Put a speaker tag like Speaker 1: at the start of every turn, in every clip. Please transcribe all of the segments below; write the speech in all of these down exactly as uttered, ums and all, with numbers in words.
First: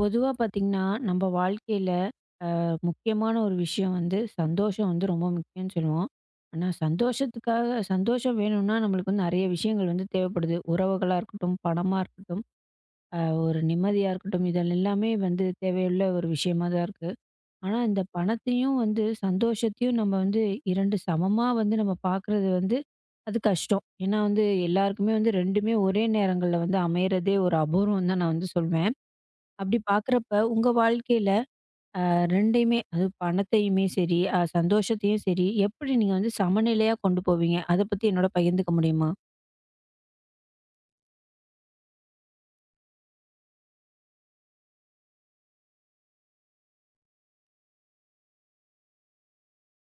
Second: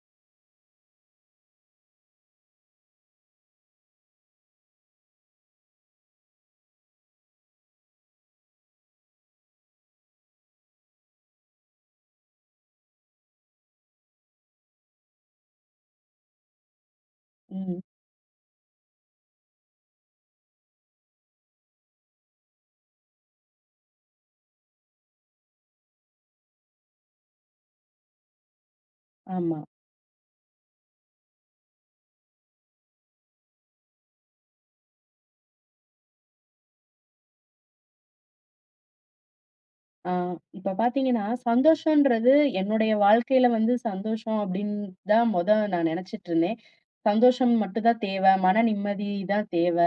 Speaker 1: பொதுவா பார்த்தீங்கன்னா, நம்ம வாழ்க்கையில முக்கியமான ஒரு விஷயம் வந்து சந்தோஷம் வந்து ரொம்ப முக்கியம்னு சொல்லுவோம். ஆனா சந்தோஷத்துக்காக சந்தோஷம் வேணும்னா நம்மளுக்கு வந்து நெறைய விஷயங்கள் வந்து தேவைப்படுது. உறவுகளா இருக்கட்டும், பணமா இருக்கட்டும், அ ஒரு நிம்மதியா இருக்கட்டும், இதெல் எல்லாமே வந்து தேவையுள்ள ஒரு விஷயமா தான் இருக்கு. ஆனா
Speaker 2: ம்.
Speaker 1: இந்த பணத்தையும் வந்து சந்தோஷத்தையும் நம்ம வந்து இரண்டு சமமா வந்து நம்ம பார்க்குறது வந்து அது கஷ்டம். ஏன்னா வந்து எல்லாருக்குமே வந்து ரெண்டுமே ஒரே நேரங்கள்ல வந்து அமையறதே ஒரு அபூர்வம் தான் நான் வந்து சொல்வேன்.
Speaker 2: ஆமா.
Speaker 1: அப்படி பார்க்குறப்ப உங்க வாழ்க்கையில ரெண்டுமே, அது பணத்தையுமே சரி, அ சந்தோஷத்தையும் சரி, எப்படி நீங்க வந்து சமநிலையா கொண்டு போவீங்க? அத பத்தி என்னோட பகிர்ந்துக்க முடியுமா?
Speaker 2: ஆ இப்ப பார்த்தீங்கன்னா, சந்தோஷன்றது என்னுடைய வாழ்க்கையில வந்து சந்தோஷம் அப்படின்னு தான் மொத நான் நெனச்சுட்டு இருந்தேன். சந்தோஷம் மட்டும் தான் தேவை. மன நிம்மதி தான் தேவை.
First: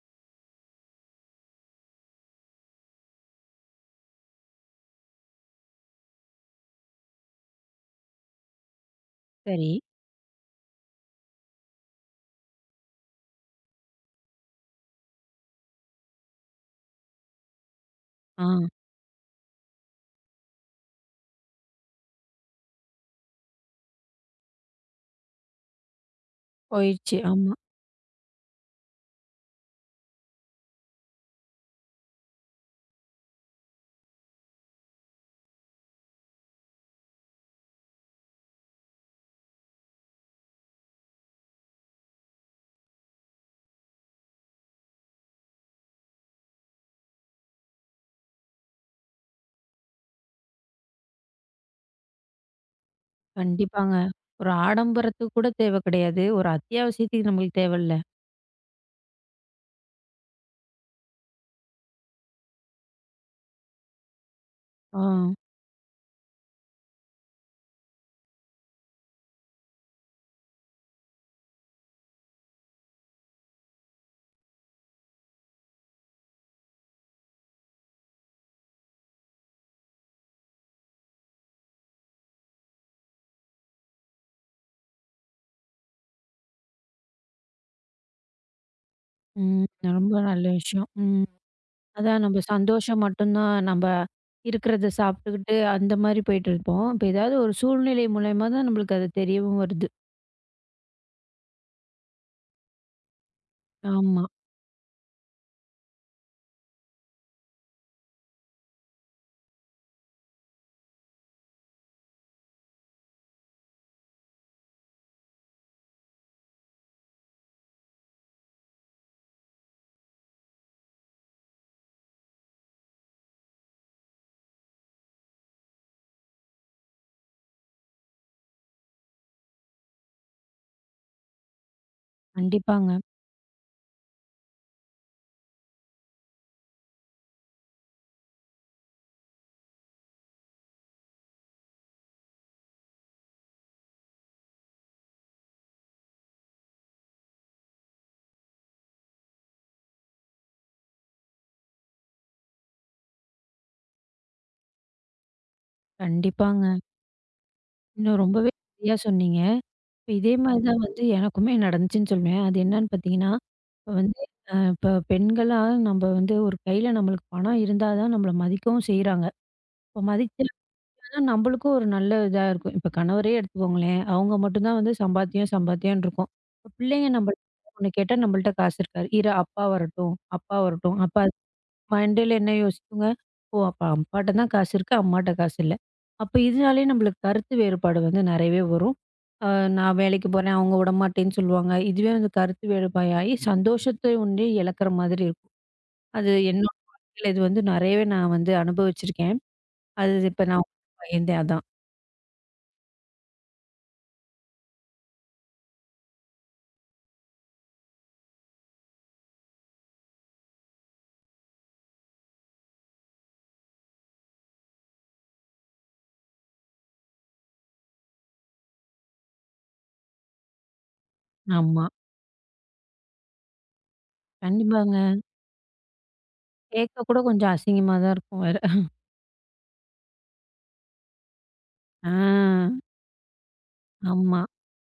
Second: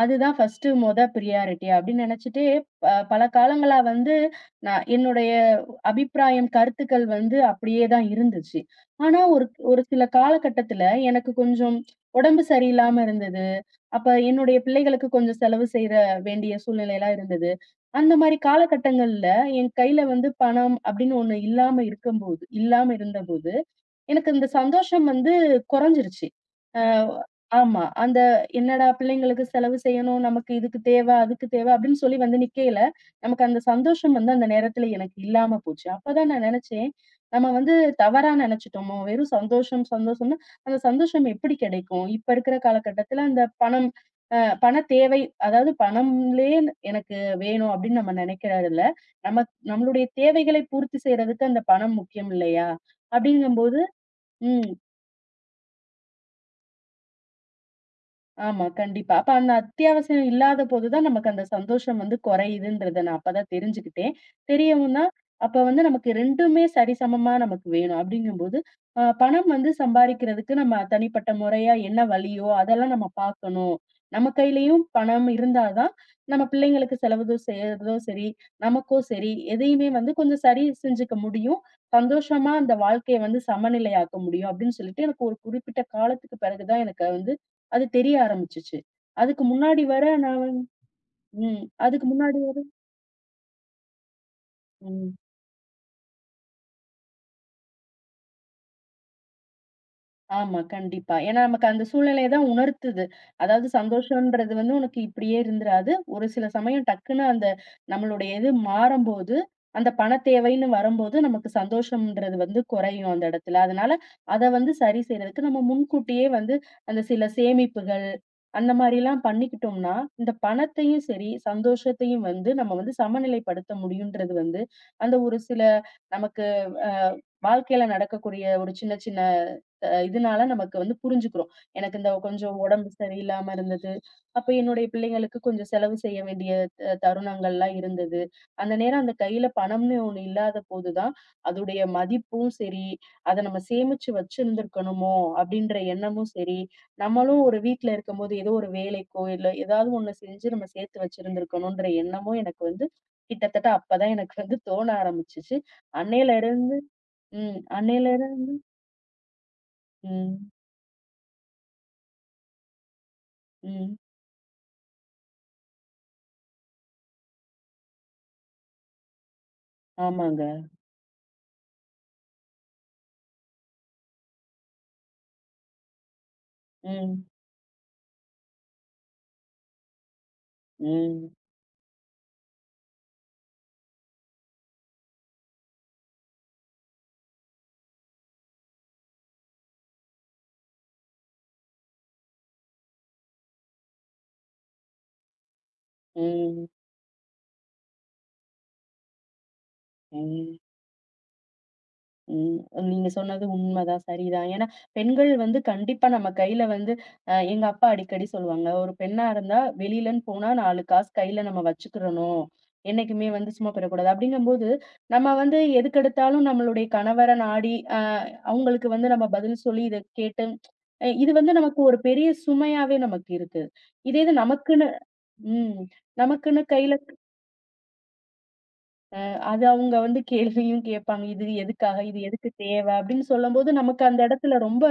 Speaker 2: அதுதான் ஃபர்ஸ்ட்டு மொத பிரியாரிட்டி அப்படின்னு நெனச்சுட்டு, ப பல காலங்களா வந்து நான் என்னுடைய அபிப்பிராயம், கருத்துக்கள் வந்து அப்படியே தான் இருந்துச்சு. ஆனா, ஒரு
Speaker 1: சரி.
Speaker 2: ஒரு சில காலகட்டத்தில எனக்கு கொஞ்சம் உடம்பு சரியில்லாம இருந்தது. அப்ப என்னுடைய பிள்ளைகளுக்கு கொஞ்சம் செலவு செய்ற வேண்டிய சூழ்நிலைலாம் இருந்தது. அந்த மாரி
Speaker 1: ஆ,
Speaker 2: காலகட்டங்கள்ல என் கையில வந்து பணம் அப்படின்னு ஒண்ணு இல்லாம இருக்கும்போது இல்லாம இருந்தபோது, எனக்கு இந்த சந்தோஷம் வந்து குறைஞ்சிருச்சு. அ
Speaker 1: போயிருச்சு. ஆமா.
Speaker 2: ஆமா. அந்த என்னடா பிள்ளைங்களுக்கு செலவு செய்யணும், நமக்கு இதுக்கு தேவ, அதுக்கு தேவ அப்படின்னு சொல்லி வந்து நிக்கையில, நமக்கு அந்த சந்தோஷம் வந்து அந்த நேரத்துல எனக்கு இல்லாம போச்சு. அப்பதான் நான் நெனச்சேன், நம்ம வந்து தவறா நெனச்சுட்டோமோ! வெறும் சந்தோஷம், சந்தோஷம்னா, அந்த சந்தோஷம் எப்படி கிடைக்கும்? இப்ப இருக்கிற காலகட்டத்துல அந்த பணம் அ பண தேவை, அதாவது பணம்லயே எனக்கு வேணும் அப்படின்னு நம்ம நெனைக்கிறதில்ல. நம்ம நம்மளுடைய தேவைகளை பூர்த்தி செய்றதுக்கு அந்த பணம் முக்கியம் இல்லையா? அப்படிங்கும்போது
Speaker 1: கண்டிப்பாங்க. ஒரு
Speaker 2: ம்.
Speaker 1: ஆடம்பரத்துக்கு கூட தேவ கிடையாது. ஒரு அத்தியாவசியத்துக்கு நம்மளுக்கு தேவல்ல.
Speaker 2: ஆமா. கண்டிப்பா. அப்ப அந்த அத்தியாவசியம் இல்லாத போது தான் நமக்கு அந்த சந்தோஷம் வந்து குறையுதுன்றத நான் அப்பதான் தெரிஞ்சுக்கிட்டேன். தெரியவும்
Speaker 1: ஆ.
Speaker 2: தான் அப்ப வந்து நமக்கு ரெண்டுமே சரிசமமா நமக்கு வேணும். அப்படிங்கும்போது, அ பணம் வந்து சம்பாரிக்கிறதுக்கு நம்ம தனிப்பட்ட முறையா என்ன வழியோ, அதெல்லாம் நம்ம பார்க்கணும். நம்ம கையிலயும் பணம் இருந்தா தான், நம்ம பிள்ளைங்களுக்கு செலவுதோ செய்றதோ சரி, நமக்கோ சரி, எதையுமே வந்து கொஞ்சம் சரி செஞ்சுக்க முடியும். சந்தோஷமா அந்த வாழ்க்கைய வந்து சமநிலையாக்க முடியும் அப்படின்னு சொல்லிட்டு, எனக்கு ஒரு குறிப்பிட்ட காலத்துக்கு பிறகு தான் எனக்கு வந்து அது தெரிய ஆரம்பிச்சுச்சு. அதுக்கு
Speaker 1: ம்.
Speaker 2: முன்னாடி வர
Speaker 1: ரொம்ப
Speaker 2: நான்
Speaker 1: நல்ல
Speaker 2: வந்
Speaker 1: விஷயம். ம்.
Speaker 2: ம். அதுக்கு
Speaker 1: அதான்
Speaker 2: முன்னாடி
Speaker 1: நம்ம சந்தோஷம் மட்டும்தான் நம்ப இருக்கிறத
Speaker 2: ம்.
Speaker 1: சாப்பிட்டுக்கிட்டு, அந்த மாரி போயிட்டுருப்போம். இப்ப ஏதாவது ஒரு சூழ்நிலை மூலியமா தான் நம்மளுக்கு அது தெரியவும் வருது.
Speaker 2: ஆமா, கண்டிப்பா. ஏன்னா நமக்கு அந்த சூழ்நிலை தான் உணர்த்துது. அதாவது
Speaker 1: ஆமா.
Speaker 2: சந்தோஷம்ன்றது வந்து உனக்கு இப்படியே இருந்துராது. ஒரு சில சமயம் டக்குன்னு அந்த நம்மளுடைய இது மாறம்போது, அந்த பண தேவைன்னு வரும்போது நமக்கு சந்தோஷம்ன்றது வந்து குறையும் அந்த இடத்துல. அதனால அத வந்து சரி செய்றதுக்கு நம்ம முன்கூட்டியே வந்து அந்த சில சேமிப்புகள், அந்த மாரிலாம் பண்ணிக்கிட்டோம்னா, இந்த பணத்தையும் சரி, சந்தோஷத்தையும் வந்து நம்ம வந்து சமநிலைப்படுத்த முடியுன்றது வந்து, அந்த ஒரு சில நமக்கு அ வாழ்க்கையில நடக்கக்கூடிய ஒரு சின்ன சின்ன அ இதனால நமக்கு வந்து புரிஞ்சுக்கிறோம். எனக்கு இந்த கொஞ்சம் உடம்பு
Speaker 1: கண்டிப்பாங்க.
Speaker 2: சரியில்லாம இருந்தது. அப்ப என்னுடைய பிள்ளைங்களுக்கு கொஞ்சம் செலவு செய்ய வேண்டிய த தருணங்கள்லாம் இருந்தது. அந்த நேரம் அந்த கையில பணம்னு ஒண்ணு இல்லாத போது தான், அதோடைய மதிப்பும் சரி, அத நம்ம சேமிச்சு வச்சிருந்திருக்கணுமோ! அப்படின்ற எண்ணமும் சரி, நம்மளும் ஒரு வீட்ல இருக்கும்போது ஏதோ ஒரு வேலைக்கோ, இல்ல ஏதாவது ஒண்ணு செஞ்சு நம்ம சேர்த்து வச்சிருந்திருக்கணுன்ற எண்ணமும் எனக்கு வந்து கிட்டத்தட்ட அப்பதான் எனக்கு வந்து தோண ஆரம்பிச்சுச்சு. அன்னையில இருந்து
Speaker 1: கண்டிப்பாங்க.
Speaker 2: ம். அன்னையில
Speaker 1: இன்னும் ரொம்பவே
Speaker 2: இருந்து
Speaker 1: சரியா சொன்னீங்க. இப்ப இதே
Speaker 2: ம்.
Speaker 1: மாரி தான் வந்து எனக்குமே நடந்துச்சுன்னு சொல்லுவேன். அது என்னன்னு பார்த்தீங்கன்னா, இப்ப
Speaker 2: ம்.
Speaker 1: வந்து அ இப்ப பெண்களா நம்ப வந்து ஒரு கையில நம்மளுக்கு பணம் இருந்தா தான் நம்மள மதிக்கவும் செய்றாங்க. இப்ப
Speaker 2: ஆமாங்க.
Speaker 1: மதிச்சாங்கன்னா தான் நம்மளுக்கும் ஒரு நல்ல இதா இருக்கும். இப்ப கணவரே எடுத்துக்கோங்களேன், அவங்க மட்டும் தான் வந்து சம்பாத்தியம் சம்பாத்தியம்ன்னு இருக்கும். இப்ப பிள்ளைங்க
Speaker 2: ம்.
Speaker 1: நம்பள்ட்ட ஒண்ணு கேட்டா, நம்மள்ட்ட காசு இருக்காது. இரு அப்பா வரட்டும், அப்பா வரட்டும். அப்பா
Speaker 2: ம்.
Speaker 1: மண்டையில என்ன யோசிக்குங்க? ஓ! அப்ப அப்பாட்ட தான் காசு இருக்கு. அம்மாட்ட காசு இல்ல. அப்ப இதனாலேயே நம்மளுக்கு கருத்து வேறுபாடு வந்து நெறையவே வரும். அ நான் வேலைக்கு போறேன், அவங்க விடமாட்டேன்னு சொல்லுவாங்க. இதுவே வந்து கருத்து வேறுபாயாகி சந்தோஷத்தை ஒன்றே இழக்கிற மாதிரி இருக்கும். அது
Speaker 2: ம்.
Speaker 1: என்னோட வாழ்க்கையில இது வந்து நெறையவே நான் வந்து அனுபவிச்சிருக்கேன். அது இப்ப
Speaker 2: ம்.
Speaker 1: நான் உங்ககிட்ட பகிர்ந்தேன் அதான்.
Speaker 2: ம். நீங்க சொன்னது உண்மதான், சரிதான். ஏன்னா, பெண்கள் வந்து கண்டிப்பா நம்ம கையில வந்து அ எங்க அப்பா அடிக்கடி சொல்லுவாங்க. "ஒரு பெண்ணா இருந்தா வெளிலன்னு போனா நாலு காசு கையில நம்ம வச்சுக்கிறணும். என்னைக்குமே வந்து சும்மா போயிறக்கூடாது." அப்படிங்கும்போது, நம்ம வந்து எதுக்கெடுத்தாலும் நம்மளுடைய கணவர நாடி, அ அவங்களுக்கு வந்து நம்ம பதில் சொல்லி இத கேட்டு அ இது வந்து நமக்கு
Speaker 1: ஆமா.
Speaker 2: ஒரு பெரிய சுமையாவே நமக்கு இருக்கு. இதே இது நமக்குன்னு
Speaker 1: கண்டிப்பாங்க.
Speaker 2: ம். நமக்குன்னு கையில
Speaker 1: கேட்க கூட கொஞ்சம் அசிங்கமா தான் இருக்கும் வேற.
Speaker 2: அது அவங்க வந்து கேள்வியும் கேட்பாங்க. இது எதுக்காக?
Speaker 1: ஆ.
Speaker 2: இது எதுக்கு தேவ? அப்படின்னு சொல்லும்போது, நமக்கு அந்த
Speaker 1: ஆமா.
Speaker 2: இடத்துல ரொம்ப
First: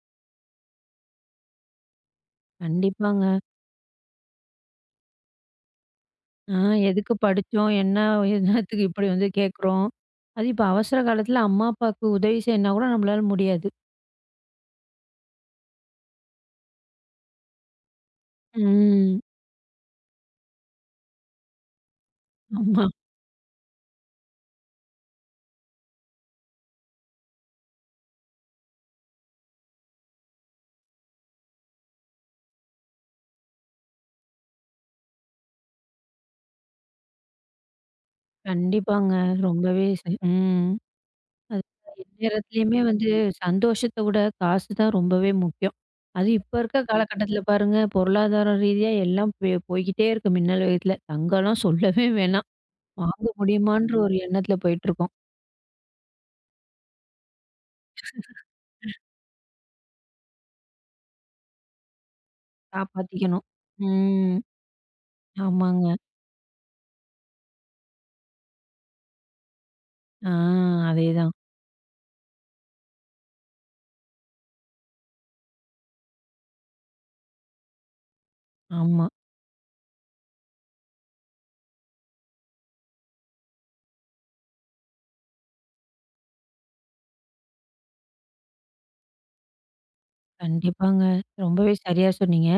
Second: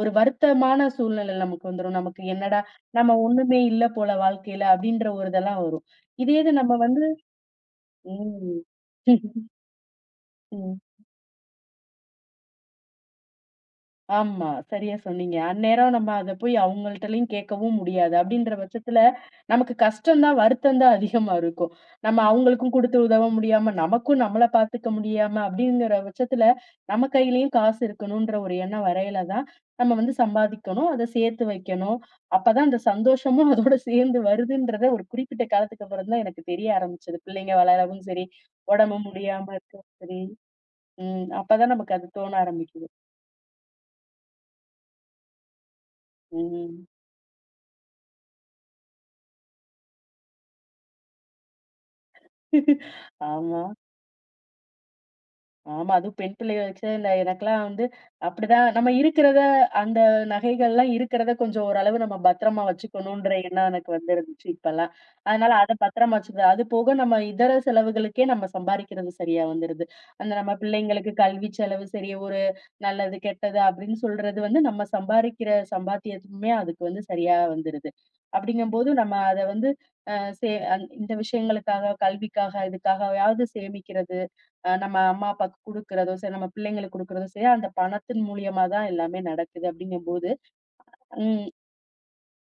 Speaker 2: ஒரு வருத்தமான சூழ்நிலை நமக்கு வந்துரும். நமக்கு என்னடா! நம்ம
Speaker 1: கண்டிப்பாங்க.
Speaker 2: ஒண்ணுமே இல்ல போல வாழ்க்கையில அப்படின்ற ஒரு இதெல்லாம் வரும். இதே இது
Speaker 1: ஆ,
Speaker 2: நம்ம வந்து
Speaker 1: எதுக்கு படிச்சோம்? என்ன,
Speaker 2: ம்.
Speaker 1: என்னத்துக்கு இப்படி வந்து கேட்குறோம்? அதுவும் இப்ப
Speaker 2: ம்.
Speaker 1: அவசர காலத்துல அம்மா, அப்பாவுக்கு உதவி செய்யணும்னா கூட நம்மளால முடியாது.
Speaker 2: ஆமா. சரியா சொன்னீங்க. அந்நேரம் நம்ம அத போய் அவங்கள்ட்டலயும் கேட்கவும் முடியாது. அப்படின்ற பட்சத்துல,
Speaker 1: ம்.
Speaker 2: நமக்கு கஷ்டம் தான், வருத்தம் தான் அதிகமா இருக்கும். நம்ம அவங்களுக்கும்
Speaker 1: ஆமா.
Speaker 2: குடுத்து உதவ முடியாம, நமக்கும் நம்மள பார்த்துக்க முடியாம, அப்படிங்கிற பட்சத்துல, நம்ம கையிலயும் காசு இருக்கணுன்ற ஒரு எண்ணம் வரையில தான், நம்ம வந்து சம்பாதிக்கணும். அத சேர்த்து வைக்கணும். அப்பதான் அந்த சந்தோஷமும் அதோட சேர்ந்து வருதுன்றத ஒரு குறிப்பிட்ட காலத்துக்கு அப்புறம் தான் எனக்கு தெரிய ஆரம்பிச்சது. பிள்ளைங்க வளரவும் சரி, உடம்பு
Speaker 1: கண்டிப்பாங்க.
Speaker 2: முடியாம
Speaker 1: ரொம்பவே
Speaker 2: இருக்கவும்
Speaker 1: ச
Speaker 2: சரி.
Speaker 1: ம்.
Speaker 2: ம்.
Speaker 1: அது
Speaker 2: அப்பதான் நமக்கு அது தோண
Speaker 1: எந்நேரத்துலயுமே
Speaker 2: ஆரம்பிக்குது.
Speaker 1: வந்து சந்தோஷத்த விட காசு தான் ரொம்பவே முக்கியம். அது இப்ப இருக்க
Speaker 2: ம்.
Speaker 1: காலகட்டத்துல பாருங்க, பொருளாதார ரீதியா எல்லாம் பெ போய்க்கிட்டே இருக்கு மின்னல் வேகத்துல. தங்கம்லாம் சொல்லவே வேணாம். வாங்க
Speaker 2: ஆமா.
Speaker 1: முடியுமான்ற ஒரு எண்ணத்துல போயிட்டுருக்கோம்.
Speaker 2: ஆமா. அதுவும் பெண் பிள்ளைக வச்சா, இல்ல எனக்கெல்லாம் வந்து அப்படிதான் நம்ம இருக்கிறத அந்த நகைகள்லாம் இருக்கிறத கொஞ்சம் ஓரளவு நம்ம பத்திரமா வச்சுக்கணுன்ற
Speaker 1: காப்பாத்திக்கணும்.
Speaker 2: எண்ணம் எனக்கு வந்து
Speaker 1: ம்.
Speaker 2: இருந்துச்சு இப்பல்லாம். அதனால அத
Speaker 1: ஆமாங்க.
Speaker 2: பத்திரமா வச்சுக்கிறது. அது போக நம்ம இதர செலவுகளுக்கே நம்ம சம்பாரிக்கிறது சரியா வந்துருது. அந்த
Speaker 1: ஆ,
Speaker 2: நம்ம பிள்ளைங்களுக்கு
Speaker 1: அதேதான்.
Speaker 2: கல்வி செலவு சரி, ஒரு நல்லது, கெட்டது அப்படின்னு சொல்றது வந்து நம்ம சம்பாரிக்கிற சம்பாத்தியமே அதுக்கு வந்து சரியா வந்துருது. அப்படிங்கும்போது
Speaker 1: ஆமா.
Speaker 2: நம்ம அத வந்து அ சே அந் இந்த விஷயங்களுக்காக, கல்விக்காக, இதுக்காகவாவது சேமிக்கிறது. அ நம்ம அம்மா, அப்பாவுக்கு குடுக்குறதோ சரி, நம்ம பிள்ளைங்களுக்கு குடுக்குறதோ சரி, அந்த பணத்தின் மூலியமா தான் எல்லாமே நடக்குது அப்படிங்கும்போது
Speaker 1: கண்டிப்பாங்க.
Speaker 2: ம்.
Speaker 1: ரொம்பவே சரியா சொன்னீங்க.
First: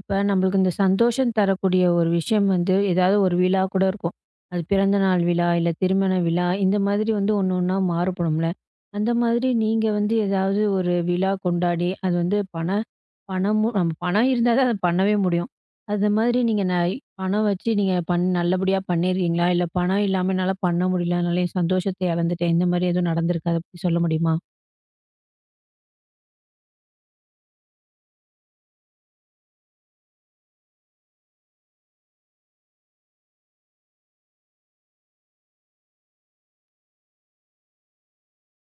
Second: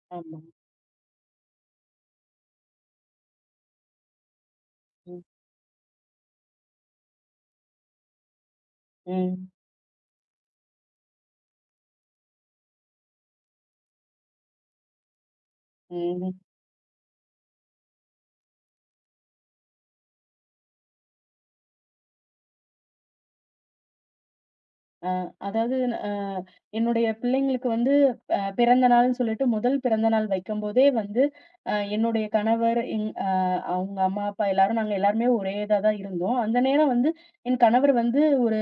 Speaker 1: இப்ப
Speaker 2: ஆமா.
Speaker 1: நம்மளுக்கு இந்த சந்தோஷம் தரக்கூடிய ஒரு விஷயம் வந்து, ஏதாவது ஒரு விழா கூட இருக்கும். அது பிறந்த
Speaker 2: ம்.
Speaker 1: நாள் விழா, இல்ல திருமண விழா, இந்த மாதிரி வந்து ஒண்ணு ஒண்ணா மாறுபடும்ல. அந்த
Speaker 2: ம்.
Speaker 1: மாதிரி நீங்க வந்து ஏதாவது ஒரு விழா கொண்டாடி, அது வந்து பண பணமும் நம்ம பணம் இருந்தா தான் அத பண்ணவே முடியும். அது
Speaker 2: ம்.
Speaker 1: மாதிரி நீங்க ந பணம் வச்சு நீங்க பண் நல்லபடியா பண்ணியிருக்கீங்களா? இல்ல பணம் இல்லாம என்னால பண்ண முடியல, அதனால என் சந்தோஷத்த இழந்துட்டேன். இந்த மாரி எதுவும் நடந்திருக்கா? அத பத்தி சொல்ல முடியுமா?
Speaker 2: அ அதாவது அ என்னுடைய பிள்ளைங்களுக்கு வந்து அ பிறந்த நாள்ன்னு சொல்லிட்டு முதல் பிறந்த நாள் வைக்கும்போதே வந்து அ என்னுடைய கணவர், எங் அ அவங்க அம்மா, அப்பா எல்லாரும் நாங்க எல்லாருமே ஒரே இதா தான் இருந்தோம். அந்த நேரம் வந்து என் கணவர் வந்து ஒரு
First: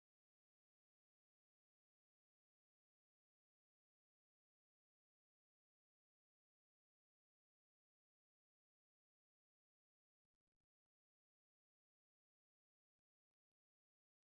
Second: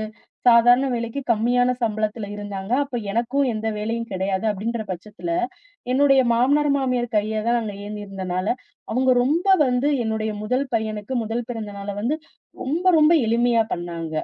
Speaker 2: சாதாரண வேலைக்கு கம்மியான சம்பளத்துல இருந்தாங்க. அப்ப எனக்கும் எந்த வேலையும் கிடையாது அப்படின்ற பட்சத்துல என்னுடைய மாமனார், மாமியார் கைய தான் நாங்க ஏந்தியிருந்தனால, அவங்க ரொம்ப வந்து என்னுடைய முதல் பையனுக்கு முதல் பிறந்த நாள வந்து ரொம்ப, ரொம்ப எளிமையா பண்ணாங்க.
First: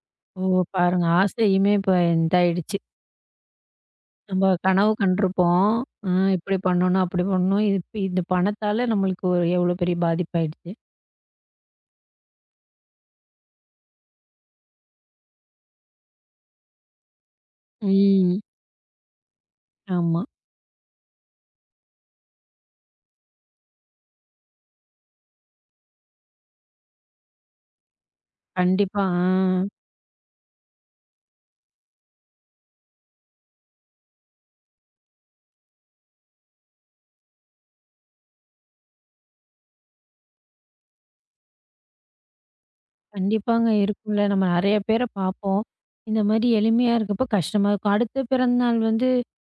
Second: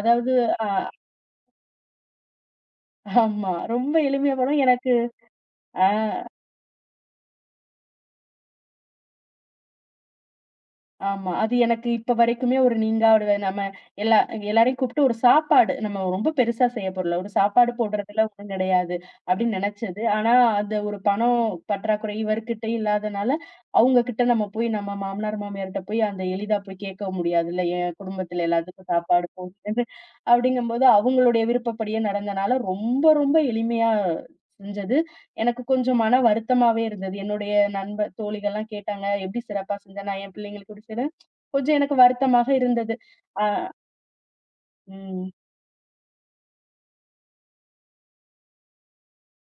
Speaker 2: அதாவது
Speaker 1: ஓ!
Speaker 2: அ
Speaker 1: பாருங்க. ஆசையுமே இப்ப இதாயிடுச்சு.
Speaker 2: ஆமா. ரொம்ப எளிமையா
Speaker 1: நம்ம
Speaker 2: பண்ணோம்.
Speaker 1: கனவு
Speaker 2: எனக்கு
Speaker 1: கண்டிருப்போம்.
Speaker 2: ஆ.
Speaker 1: அ இப்படி பண்ணணும், அப்படி பண்ணணும். இது இந்த பணத்தால நம்மளுக்கு எவ்வளோ பெரிய பாதிப்பாயிடுச்சு.
Speaker 2: ஆமா. அது எனக்கு இப்ப வரைக்குமே ஒரு நீங்காடுவ நம்ம எல்லா எல்லாரையும் கூப்பிட்டு ஒரு சாப்பாடு நம்ம ரொம்ப பெருசா செய்ய போறல. ஒரு சாப்பாடு போடுறதுல
Speaker 1: ம்.
Speaker 2: ஒண்ணும் கிடையாது அப்படின்னு நினைச்சது.
Speaker 1: ஆமா.
Speaker 2: ஆனா, அது ஒரு பணம் பற்றாக்குறை இவர்கிட்ட இல்லாதனால, அவங்க கிட்ட நம்ம போய் நம்ம மாமனார், மாமியார்ட்ட போய் அந்த எளிதா போய் கேட்க முடியாதுல்ல. என் குடும்பத்துல எல்லாத்துக்கும்
Speaker 1: கண்டிப்பா. ஆ,
Speaker 2: சாப்பாடு போகுது அப்படிங்கும்போது அவங்களுடைய விருப்பப்படியே நடந்தனால ரொம்ப ரொம்ப எளிமையா செஞ்சது. எனக்கு கொஞ்சம் மன வருத்தமாவே இருந்தது. என்னுடைய நண்பர் தோழிகள்லாம் கேட்டாங்க, "எப்படி சிறப்பா செஞ்ச?" நான் என் பிள்ளைங்களுக்கு குடுத்தது. கொஞ்சம் எனக்கு வருத்தமாக இருந்தது. அ
Speaker 1: கண்டிப்பாங்க இருக்கும்ல. நம்ம நெறைய பேர
Speaker 2: ம்.
Speaker 1: பார்ப்போம். இந்த மாரி எளிமையா இருக்கப்ப கஷ்டமா இருக்கும். அடுத்த பிறந்த நாள் வந்து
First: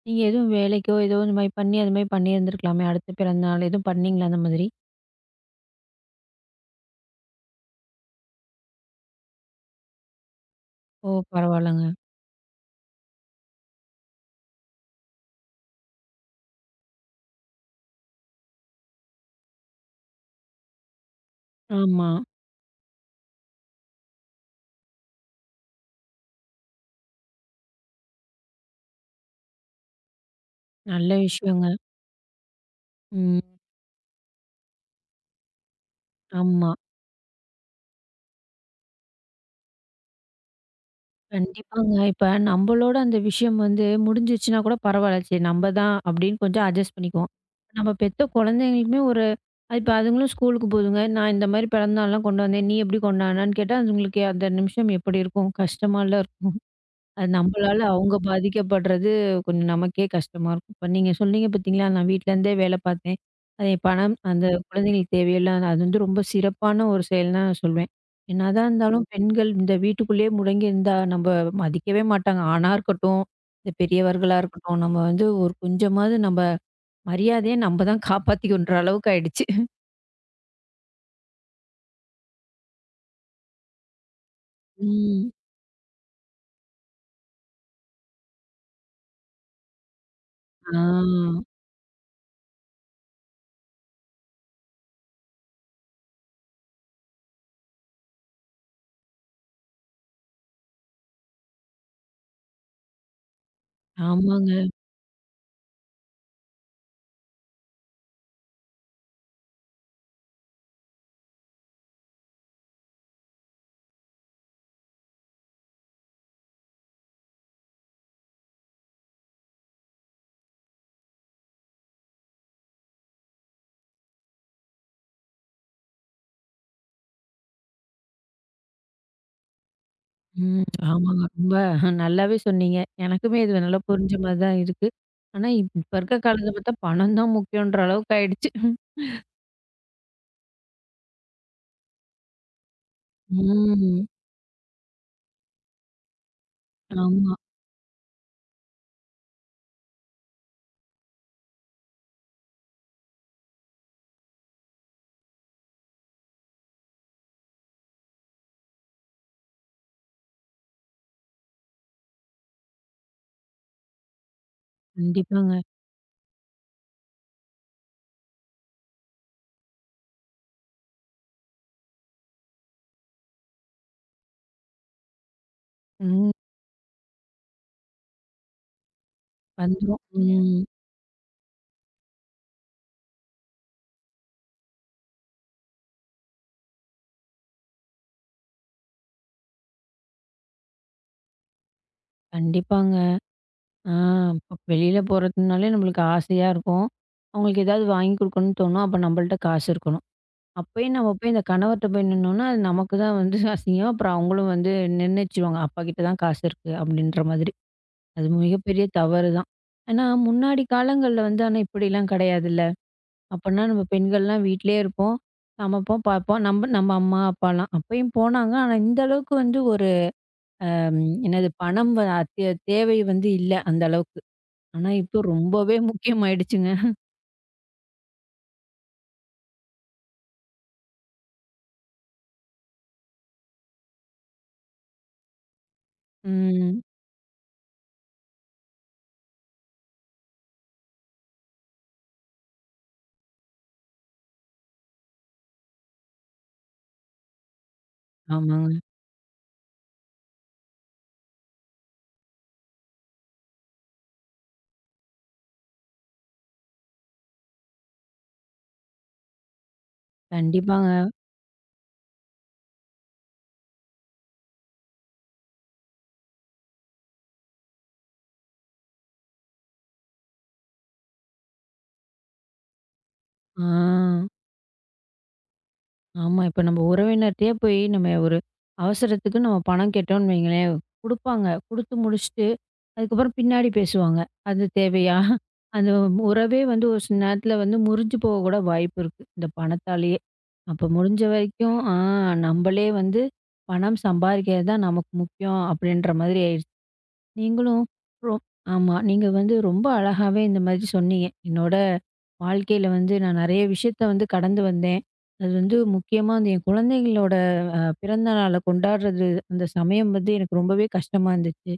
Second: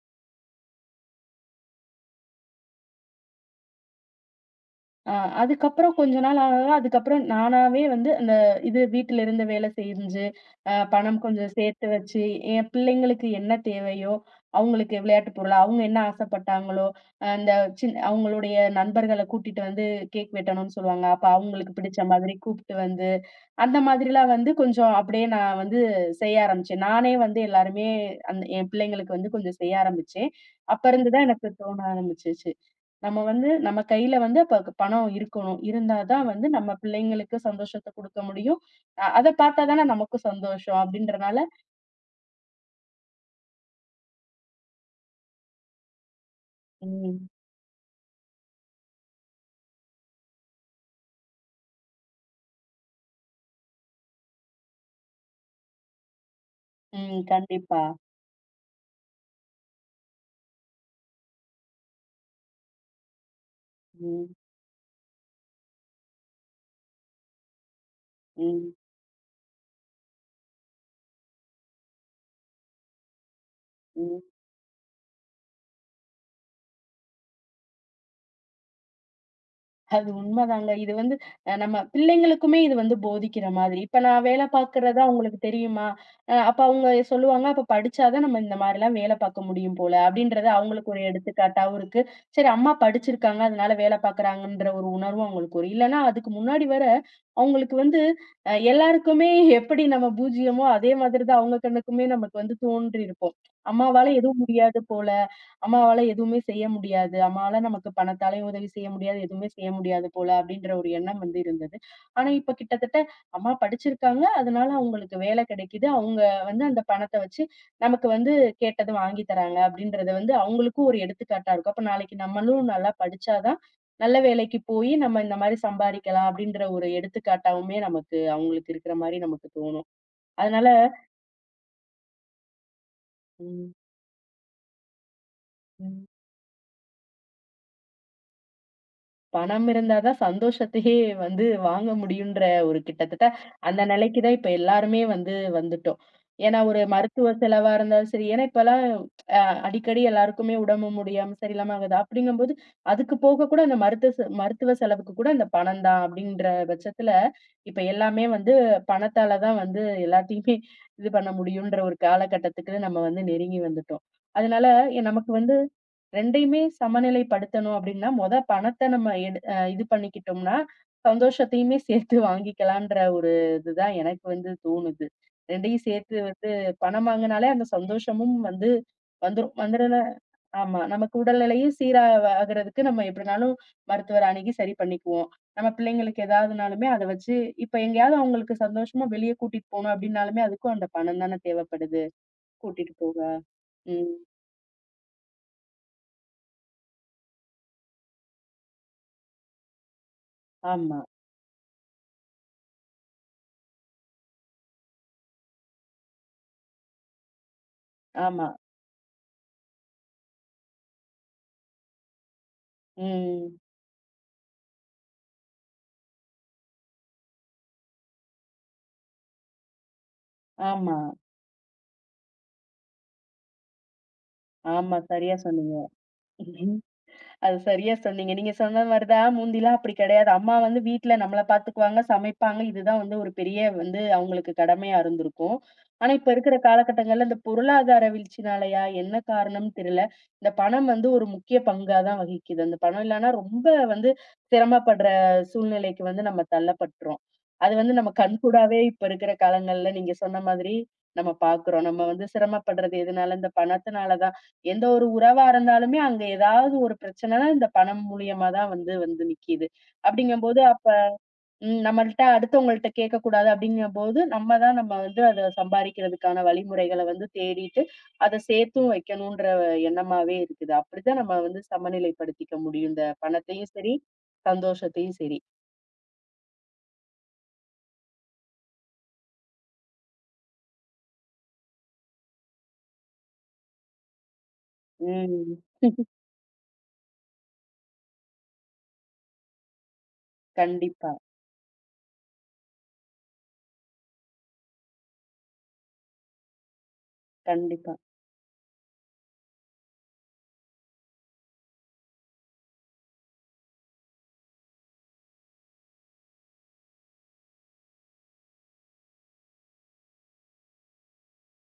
Speaker 1: நீங்க எதுவும் வேலைக்கோ, ஏதோ இந்த மாரி பண்ணி அது மாரி பண்ணியிருந்திருக்கலாமே! அடுத்த பிறந்த நாள் எதுவும் பண்ணீங்களா அந்த மாதிரி?
Speaker 2: அ அதுக்கப்புறம் கொஞ்ச நாள் ஆக, ஆக அதுக்கப்புறம் நானாவே வந்து அந்த இது வீட்ல இருந்து வேலை செஞ்சு, அ
Speaker 1: ஓ!
Speaker 2: பணம் கொஞ்சம்
Speaker 1: பரவால்லங்க.
Speaker 2: சேர்த்து வச்சு, என் பிள்ளைங்களுக்கு என்ன தேவையோ, அவங்களுக்கு விளையாட்டு பொருள், அவங்க என்ன ஆசைப்பட்டாங்களோ, அந்த சின் அவங்களுடைய நண்பர்கள கூட்டிட்டு வந்து கேக் வெட்டணும்னு சொல்லுவாங்க. அப்ப அவங்களுக்கு பிடிச்ச
Speaker 1: ஆமா.
Speaker 2: மாதிரி கூப்ட்டு வந்து அந்த மாதிரிலாம் வந்து கொஞ்சம் அப்படியே நான் வந்து செய்ய ஆரம்பிச்சேன். நானே வந்து எல்லாருமே அந்த என் பிள்ளைங்களுக்கு வந்து கொஞ்சம் செய்ய ஆரம்பிச்சேன். அப்ப இருந்து
Speaker 1: நல்ல
Speaker 2: தான் எனக்கு
Speaker 1: விஷயங்க.
Speaker 2: தோண ஆரம்பிச்சுச்சு. நம்ம வந்து
Speaker 1: ம்.
Speaker 2: நம்ம கையில வந்து அப்ப க பணம் இருக்கணும். இருந்தா தான் வந்து நம்ம
Speaker 1: ஆமா.
Speaker 2: பிள்ளைங்களுக்கு சந்தோஷத்த குடுக்க முடியும். அ அத பார்த்தா தானே நமக்கும் சந்தோஷம் அப்படின்றனால
Speaker 1: கண்டிப்பாங்க. இப்ப நம்பளோட அந்த விஷயம் வந்து முடிஞ்சிருச்சுனா கூட பரவால்ல. சரி நம்ம தான் அப்படின்னு கொஞ்சம் அட்ஜஸ்ட்
Speaker 2: ம்,
Speaker 1: பண்ணிக்குவோம். நம்ம பெத்த குழந்தைங்களுக்குமே ஒரு இப்ப அதுங்களும் ஸ்கூலுக்கு போதுங்க. நான் இந்த மாரி பிறந்தநாள்லாம் கொண்டு வந்தேன். நீ எப்படி கொண்டாடினன்னு கேட்டா, அதுங்களுக்கு அந்த நிமிஷம் எப்படி இருக்கும்? கஷ்டமால்ல இருக்கும்.
Speaker 2: ம்.
Speaker 1: அது நம்மளால
Speaker 2: கண்டிப்பா.
Speaker 1: அவங்க பாதிக்கப்படுறது கொஞ்சம் நமக்கே கஷ்டமா இருக்கும். இப்ப நீங்க சொன்னீங்க பார்த்தீங்களா, நான் வீட்லேருந்தே வேலை பார்த்தேன். அது என் பணம்
Speaker 2: ம்,
Speaker 1: அந்த குழந்தைங்களுக்கு தேவையெல்லாம் அது வந்து ரொம்ப சிறப்பான ஒரு செயல்ன்னு தான் நான் சொல்வேன். என்னதான்
Speaker 2: ம்,
Speaker 1: இருந்தாலும் பெண்கள் இந்த வீட்டுக்குள்ளேயே முடங்கி இருந்தா நம்ம மதிக்கவே மாட்டாங்க. ஆணா இருக்கட்டும், இந்த
Speaker 2: ம்.
Speaker 1: பெரியவர்களா இருக்கட்டும், நம்ம வந்து ஒரு கொஞ்சமாவது நம்ம மரியாதைய நம்ம தான் காப்பாத்திக்கணுன்ற அளவுக்கு ஆயிடுச்சு.
Speaker 2: அது உண்மதாங்க. இது வந்து அ நம்ம பிள்ளைங்களுக்குமே இது வந்து போதிக்கிற மாதிரி. இப்ப நான் வேலை பார்க்கிறதா
Speaker 1: ம்.
Speaker 2: அவங்களுக்கு தெரியுமா? அ அப்ப அவங்க சொல்லுவாங்க, "அப்ப படிச்சா தான் நம்ம இந்த மாரிலாம் வேலை பார்க்க முடியும் போல." அப்படின்றது அவங்களுக்கு ஒரு
Speaker 1: ஆ.
Speaker 2: எடுத்துக்காட்டாவும் இருக்கு. சரி அம்மா படிச்சிருக்காங்க, அதனால வேலை பார்க்குறாங்கன்ற ஒரு உணர்வும் அவங்களுக்கு வரும். இல்லன்னா அதுக்கு முன்னாடி வர அவங்களுக்கு வந்து அ எல்லாருக்குமே எப்படி நம்ம பூஜ்ஜியமோ, அதே மாதிரி தான் அவங்க கண்ணுக்குமே நமக்கு வந்து தோன்றியிருக்கும். அம்மாவால எதுவும்
Speaker 1: ஆமாங்க.
Speaker 2: முடியாது போல. அம்மாவால எதுவுமே செய்ய முடியாது. அம்மாவால நமக்கு பணத்தாலயும் உதவி செய்ய முடியாது. எதுவுமே செய்ய முடியாது போல அப்படின்ற ஒரு எண்ணம் வந்து இருந்தது. ஆனா இப்ப கிட்டத்தட்ட அம்மா படிச்சிருக்காங்க. அதனால அவங்களுக்கு வேலை கிடைக்குது. அவங்க வந்து அந்த பணத்த வச்சு நமக்கு வந்து கேட்டத வாங்கி தராங்க அப்படின்றத வந்து அவங்களுக்கும் ஒரு எடுத்துக்காட்டா இருக்கும். அப்ப நாளைக்கு நம்மளும் நல்லா படிச்சா தான் நல்ல வேலைக்கு போயி நம்ம இந்த மாரி சம்பாரிக்கலாம் அப்படின்ற ஒரு எடுத்துக்காட்டாவுமே நமக்கு அவங்களுக்கு இருக்கிற மாரி நமக்கு தோணும்.
Speaker 1: ம்.
Speaker 2: அதனால
Speaker 1: ஆமாங்க. ரொம்ப நல்லாவே சொன்னீங்க. எனக்குமே இது நல்லா புரிஞ்ச மாரி தான் இருக்கு. ஆனா, இப்ப
Speaker 2: ம்.
Speaker 1: இருக்க காலத்த பார்த்தா பணம் தான் முக்கியன்ற அளவுக்கு ஆயிடுச்சு.
Speaker 2: பணம் இருந்தா தான் சந்தோஷத்தையே வந்து வாங்க முடியுன்ற ஒரு கிட்டத்தட்ட அந்த
Speaker 1: ம்.
Speaker 2: நிலைக்கு தான் இப்ப எல்லாருமே வந்து வந்துட்டோம். ஏன்னா ஒரு மருத்துவ
Speaker 1: ஆமா.
Speaker 2: செலவா இருந்தாலும் சரி, ஏன்னா இப்பலாம் அ அடிக்கடி எல்லாருக்குமே உடம்பு முடியாம சரியில்லாம ஆகுது. அப்படிங்கும்போது அதுக்கு போக கூட அந்த மருத்துவ செ மருத்துவ செலவுக்கு கூட அந்த பணம் தான் அப்படின்ற பட்சத்துல இப்ப எல்லாமே வந்து பணத்தால தான் வந்து எல்லாத்தையுமே இது பண்ண முடியுன்ற ஒரு காலகட்டத்துக்கு நம்ம வந்து நெருங்கி வந்துட்டோம். அதனால எ நமக்கு
Speaker 1: கண்டிப்பாங்க.
Speaker 2: வந்து ரெண்டுமே சமநிலைப்படுத்தணும் அப்டின்னா, மொத பணத்த நம்ம எடு அ இது பண்ணிக்கிட்டோம்னா, சந்தோஷத்தையுமே சேர்த்து வாங்கிக்கலான்ற ஒரு இதுதான் எனக்கு வந்து தோணுது. ரெண்டும் சேர்த்து
Speaker 1: ம்.
Speaker 2: வந்து பணம் வாங்குனாலே அந்த சந்தோஷமும் வந்து வந்துரும். வந்துரல
Speaker 1: வந்துரும். ம்.
Speaker 2: ஆமா. நமக்கு உடல்நிலையும் சீரா ஆகுறதுக்கு நம்ம எப்டினாலும் மருத்துவர அணுகி சரி பண்ணிக்குவோம். நம்ம பிள்ளைங்களுக்கு ஏதாவதுனாலுமே அத வச்சு இப்ப எங்கேயாவது அவங்களுக்கு சந்தோஷமா வெளிய கூட்டிட்டு போணும் அப்டின்னாலுமே, அதுக்கும் அந்த பணம் தானே தேவைப்படுது. கூட்டிட்டு
Speaker 1: கண்டிப்பாங்க.
Speaker 2: போக.
Speaker 1: ஆ,
Speaker 2: ம்.
Speaker 1: இப்ப வெளியில போறதுனாலே நம்மளுக்கு ஆசையா இருக்கும். அவங்களுக்கு ஏதாவது வாங்கி குடுக்கணும்னு தோணும். அப்ப நம்மள்ட்ட காசு இருக்கணும். அப்பயும்
Speaker 2: ஆமா,
Speaker 1: நம்ம போய் இந்த கணவர்ட்ட போய் நின்னோம்னா, அது நமக்கு தான் வந்து அசிங்கம். அப்புறம் அவங்களும் வந்து நிர்ணயிச்சுருவாங்க. அப்பா கிட்ட தான் காசு இருக்கு அப்படின்ற மாதிரி. அது
Speaker 2: ஆமா.
Speaker 1: மிகப்பெரிய தவறு தான். ஏன்னா, முன்னாடி காலங்கள்ல வந்து ஆனா இப்படிலாம் கிடையாதுல்ல.
Speaker 2: ம்.
Speaker 1: அப்பன்னா நம்ம பெண்கள்லாம் வீட்லயே இருப்போம். சமைப்போம், பார்ப்போம். நம்ம நம்ம அம்மா, அப்பாலாம். அப்பயும் போனாங்க. ஆனா, இந்த அளவுக்கு வந்து ஒரு
Speaker 2: ஆமா,
Speaker 1: ம், என்னது பணம் வ தே தேவை வந்து இல்ல அந்த அளவுக்கு. ஆனா,
Speaker 2: ஆமா.
Speaker 1: இப்போ
Speaker 2: சரியா சொன்னீங்க.
Speaker 1: ரொம்பவே முக்கியமாயிடுச்சுங்க.
Speaker 2: அது சரியா சொன்னீங்க. நீங்க சொன்ன மாரி தான் முந்திலாம் அப்படி கிடையாது. அம்மா வந்து வீட்ல நம்மள பார்த்துக்குவாங்க, சமைப்பாங்க. இதுதான் வந்து ஒரு பெரிய வந்து அவங்களுக்கு கடமையா இருந்திருக்கும். ஆனா இப்ப இருக்கிற
Speaker 1: ம்.
Speaker 2: காலகட்டங்கள்ல இந்த பொருளாதார வீழ்ச்சினாலயா, என்ன காரணம்னு தெரியல. இந்த பணம் வந்து ஒரு முக்கிய பங்கா தான் வகிக்குது. அந்த பணம் இல்லன்னா ரொம்ப வந்து சிரமப்படுற சூழ்நிலைக்கு வந்து நம்ம தள்ளப்பட்டுறோம். அது வந்து நம்ம
Speaker 1: ஆமாங்க.
Speaker 2: கண்கூடாவே இப்ப இருக்கிற காலங்கள்ல நீங்க சொன்ன மாதிரி நம்ம பார்க்குறோம். நம்ம வந்து சிரமப்படுறது எதுனால, இந்த பணத்தினால தான் எந்த ஒரு உறவா இருந்தாலுமே அங்க ஏதாவது ஒரு பிரச்சனைனா இந்த பணம் மூலியமா தான் வந்து வந்து நிக்கிது. அப்படிங்கும்போது அப்ப
Speaker 1: கண்டிப்பாங்க.
Speaker 2: ம் நம்மள்ட்ட அடுத்தவங்கள்ட்ட கேட்கக்கூடாது அப்படிங்கும்போது, நம்ம தான் நம்ம வந்து அத சம்பாரிக்கிறதுக்கான வழிமுறைகள வந்து தேடிட்டு, அத சேர்த்தும் வைக்கணுன்ற எண்ணமாவே இருக்குது. அப்படிதான் நம்ம வந்து சமநிலைப்படுத்திக்க முடியும். இந்த பணத்தையும் சரி,
Speaker 1: ஆ.
Speaker 2: சந்தோஷத்தையும் சரி.
Speaker 1: ஆமா. இப்ப நம்ம உறவினர்ட்டயே போய் நம்ம ஒரு அவசரத்துக்கு நம்ம பணம் கேட்டோம்ன்னு வைங்களேன், குடுப்பாங்க. குடுத்து முடிச்சுட்டு, அதுக்கப்புறம் பின்னாடி பேசுவாங்க. அது தேவையா?
Speaker 2: ம்.
Speaker 1: அந்த உறவே வந்து ஒரு சில நேரத்துல வந்து முறிஞ்சு போக கூட வாய்ப்பு இருக்கு. இந்த பணத்தாலேயே. அப்ப
Speaker 2: கண்டிப்பா,
Speaker 1: முடிஞ்ச வரைக்கும், ஆ, நம்மளே வந்து பணம் சம்பாதிக்கிறது தான் நமக்கு முக்கியம் அப்படின்ற மாதிரி ஆயிடுச்சு. நீங்களும்
Speaker 2: கண்டிப்பா.
Speaker 1: ரொ ஆமா. நீங்க வந்து ரொம்ப அழகாவே இந்த மாதிரி சொன்னீங்க. என்னோட வாழ்க்கையில வந்து நான் நெறைய விஷயத்த வந்து கடந்து வந்தேன். அது வந்து முக்கியமா வந்து என் குழந்தைங்களோட அ பிறந்த நாள கொண்டாடுறது, அந்த சமயம் வந்து எனக்கு ரொம்பவே கஷ்டமா இருந்துச்சு.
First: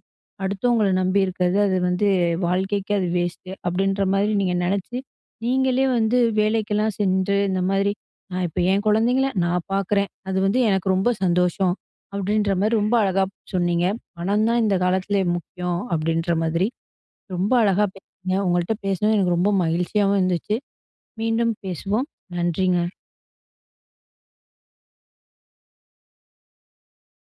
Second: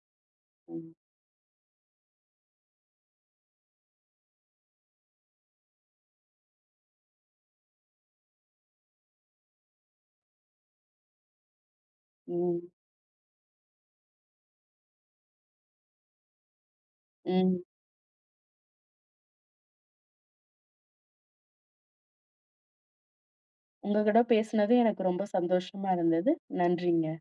Speaker 1: அடுத்தவங்கள
Speaker 2: ம்,
Speaker 1: நம்பி இருக்கிறது, அது வந்து வாழ்க்கைக்கு அது வேஸ்ட்டு. அப்படின்ற மாதிரி நீங்க நெனச்சு, நீங்களே வந்து வேலைக்கெல்லாம் சென்று இந்த மாதிரி, நான் இப்ப என் குழந்தைங்கள நான் பார்க்குறேன். அது வந்து எனக்கு ரொம்ப சந்தோஷம். அப்படின்ற
Speaker 2: ம்,
Speaker 1: மாரி ரொம்ப அழகா சொன்னீங்க. பணம் தான் இந்த காலத்துல முக்கியம் அப்படின்ற மாதிரி ரொம்ப
Speaker 2: ம்.
Speaker 1: அழகா பேசுனீங்க. உங்கள்ட்ட பேசினது எனக்கு ரொம்ப மகிழ்ச்சியாவும் இருந்துச்சு. மீண்டும் பேசுவோம். நன்றிங்க.
Speaker 2: உங்க கூட பேசுனது எனக்கு ரொம்ப சந்தோஷமா இருந்தது. நன்றிங்க.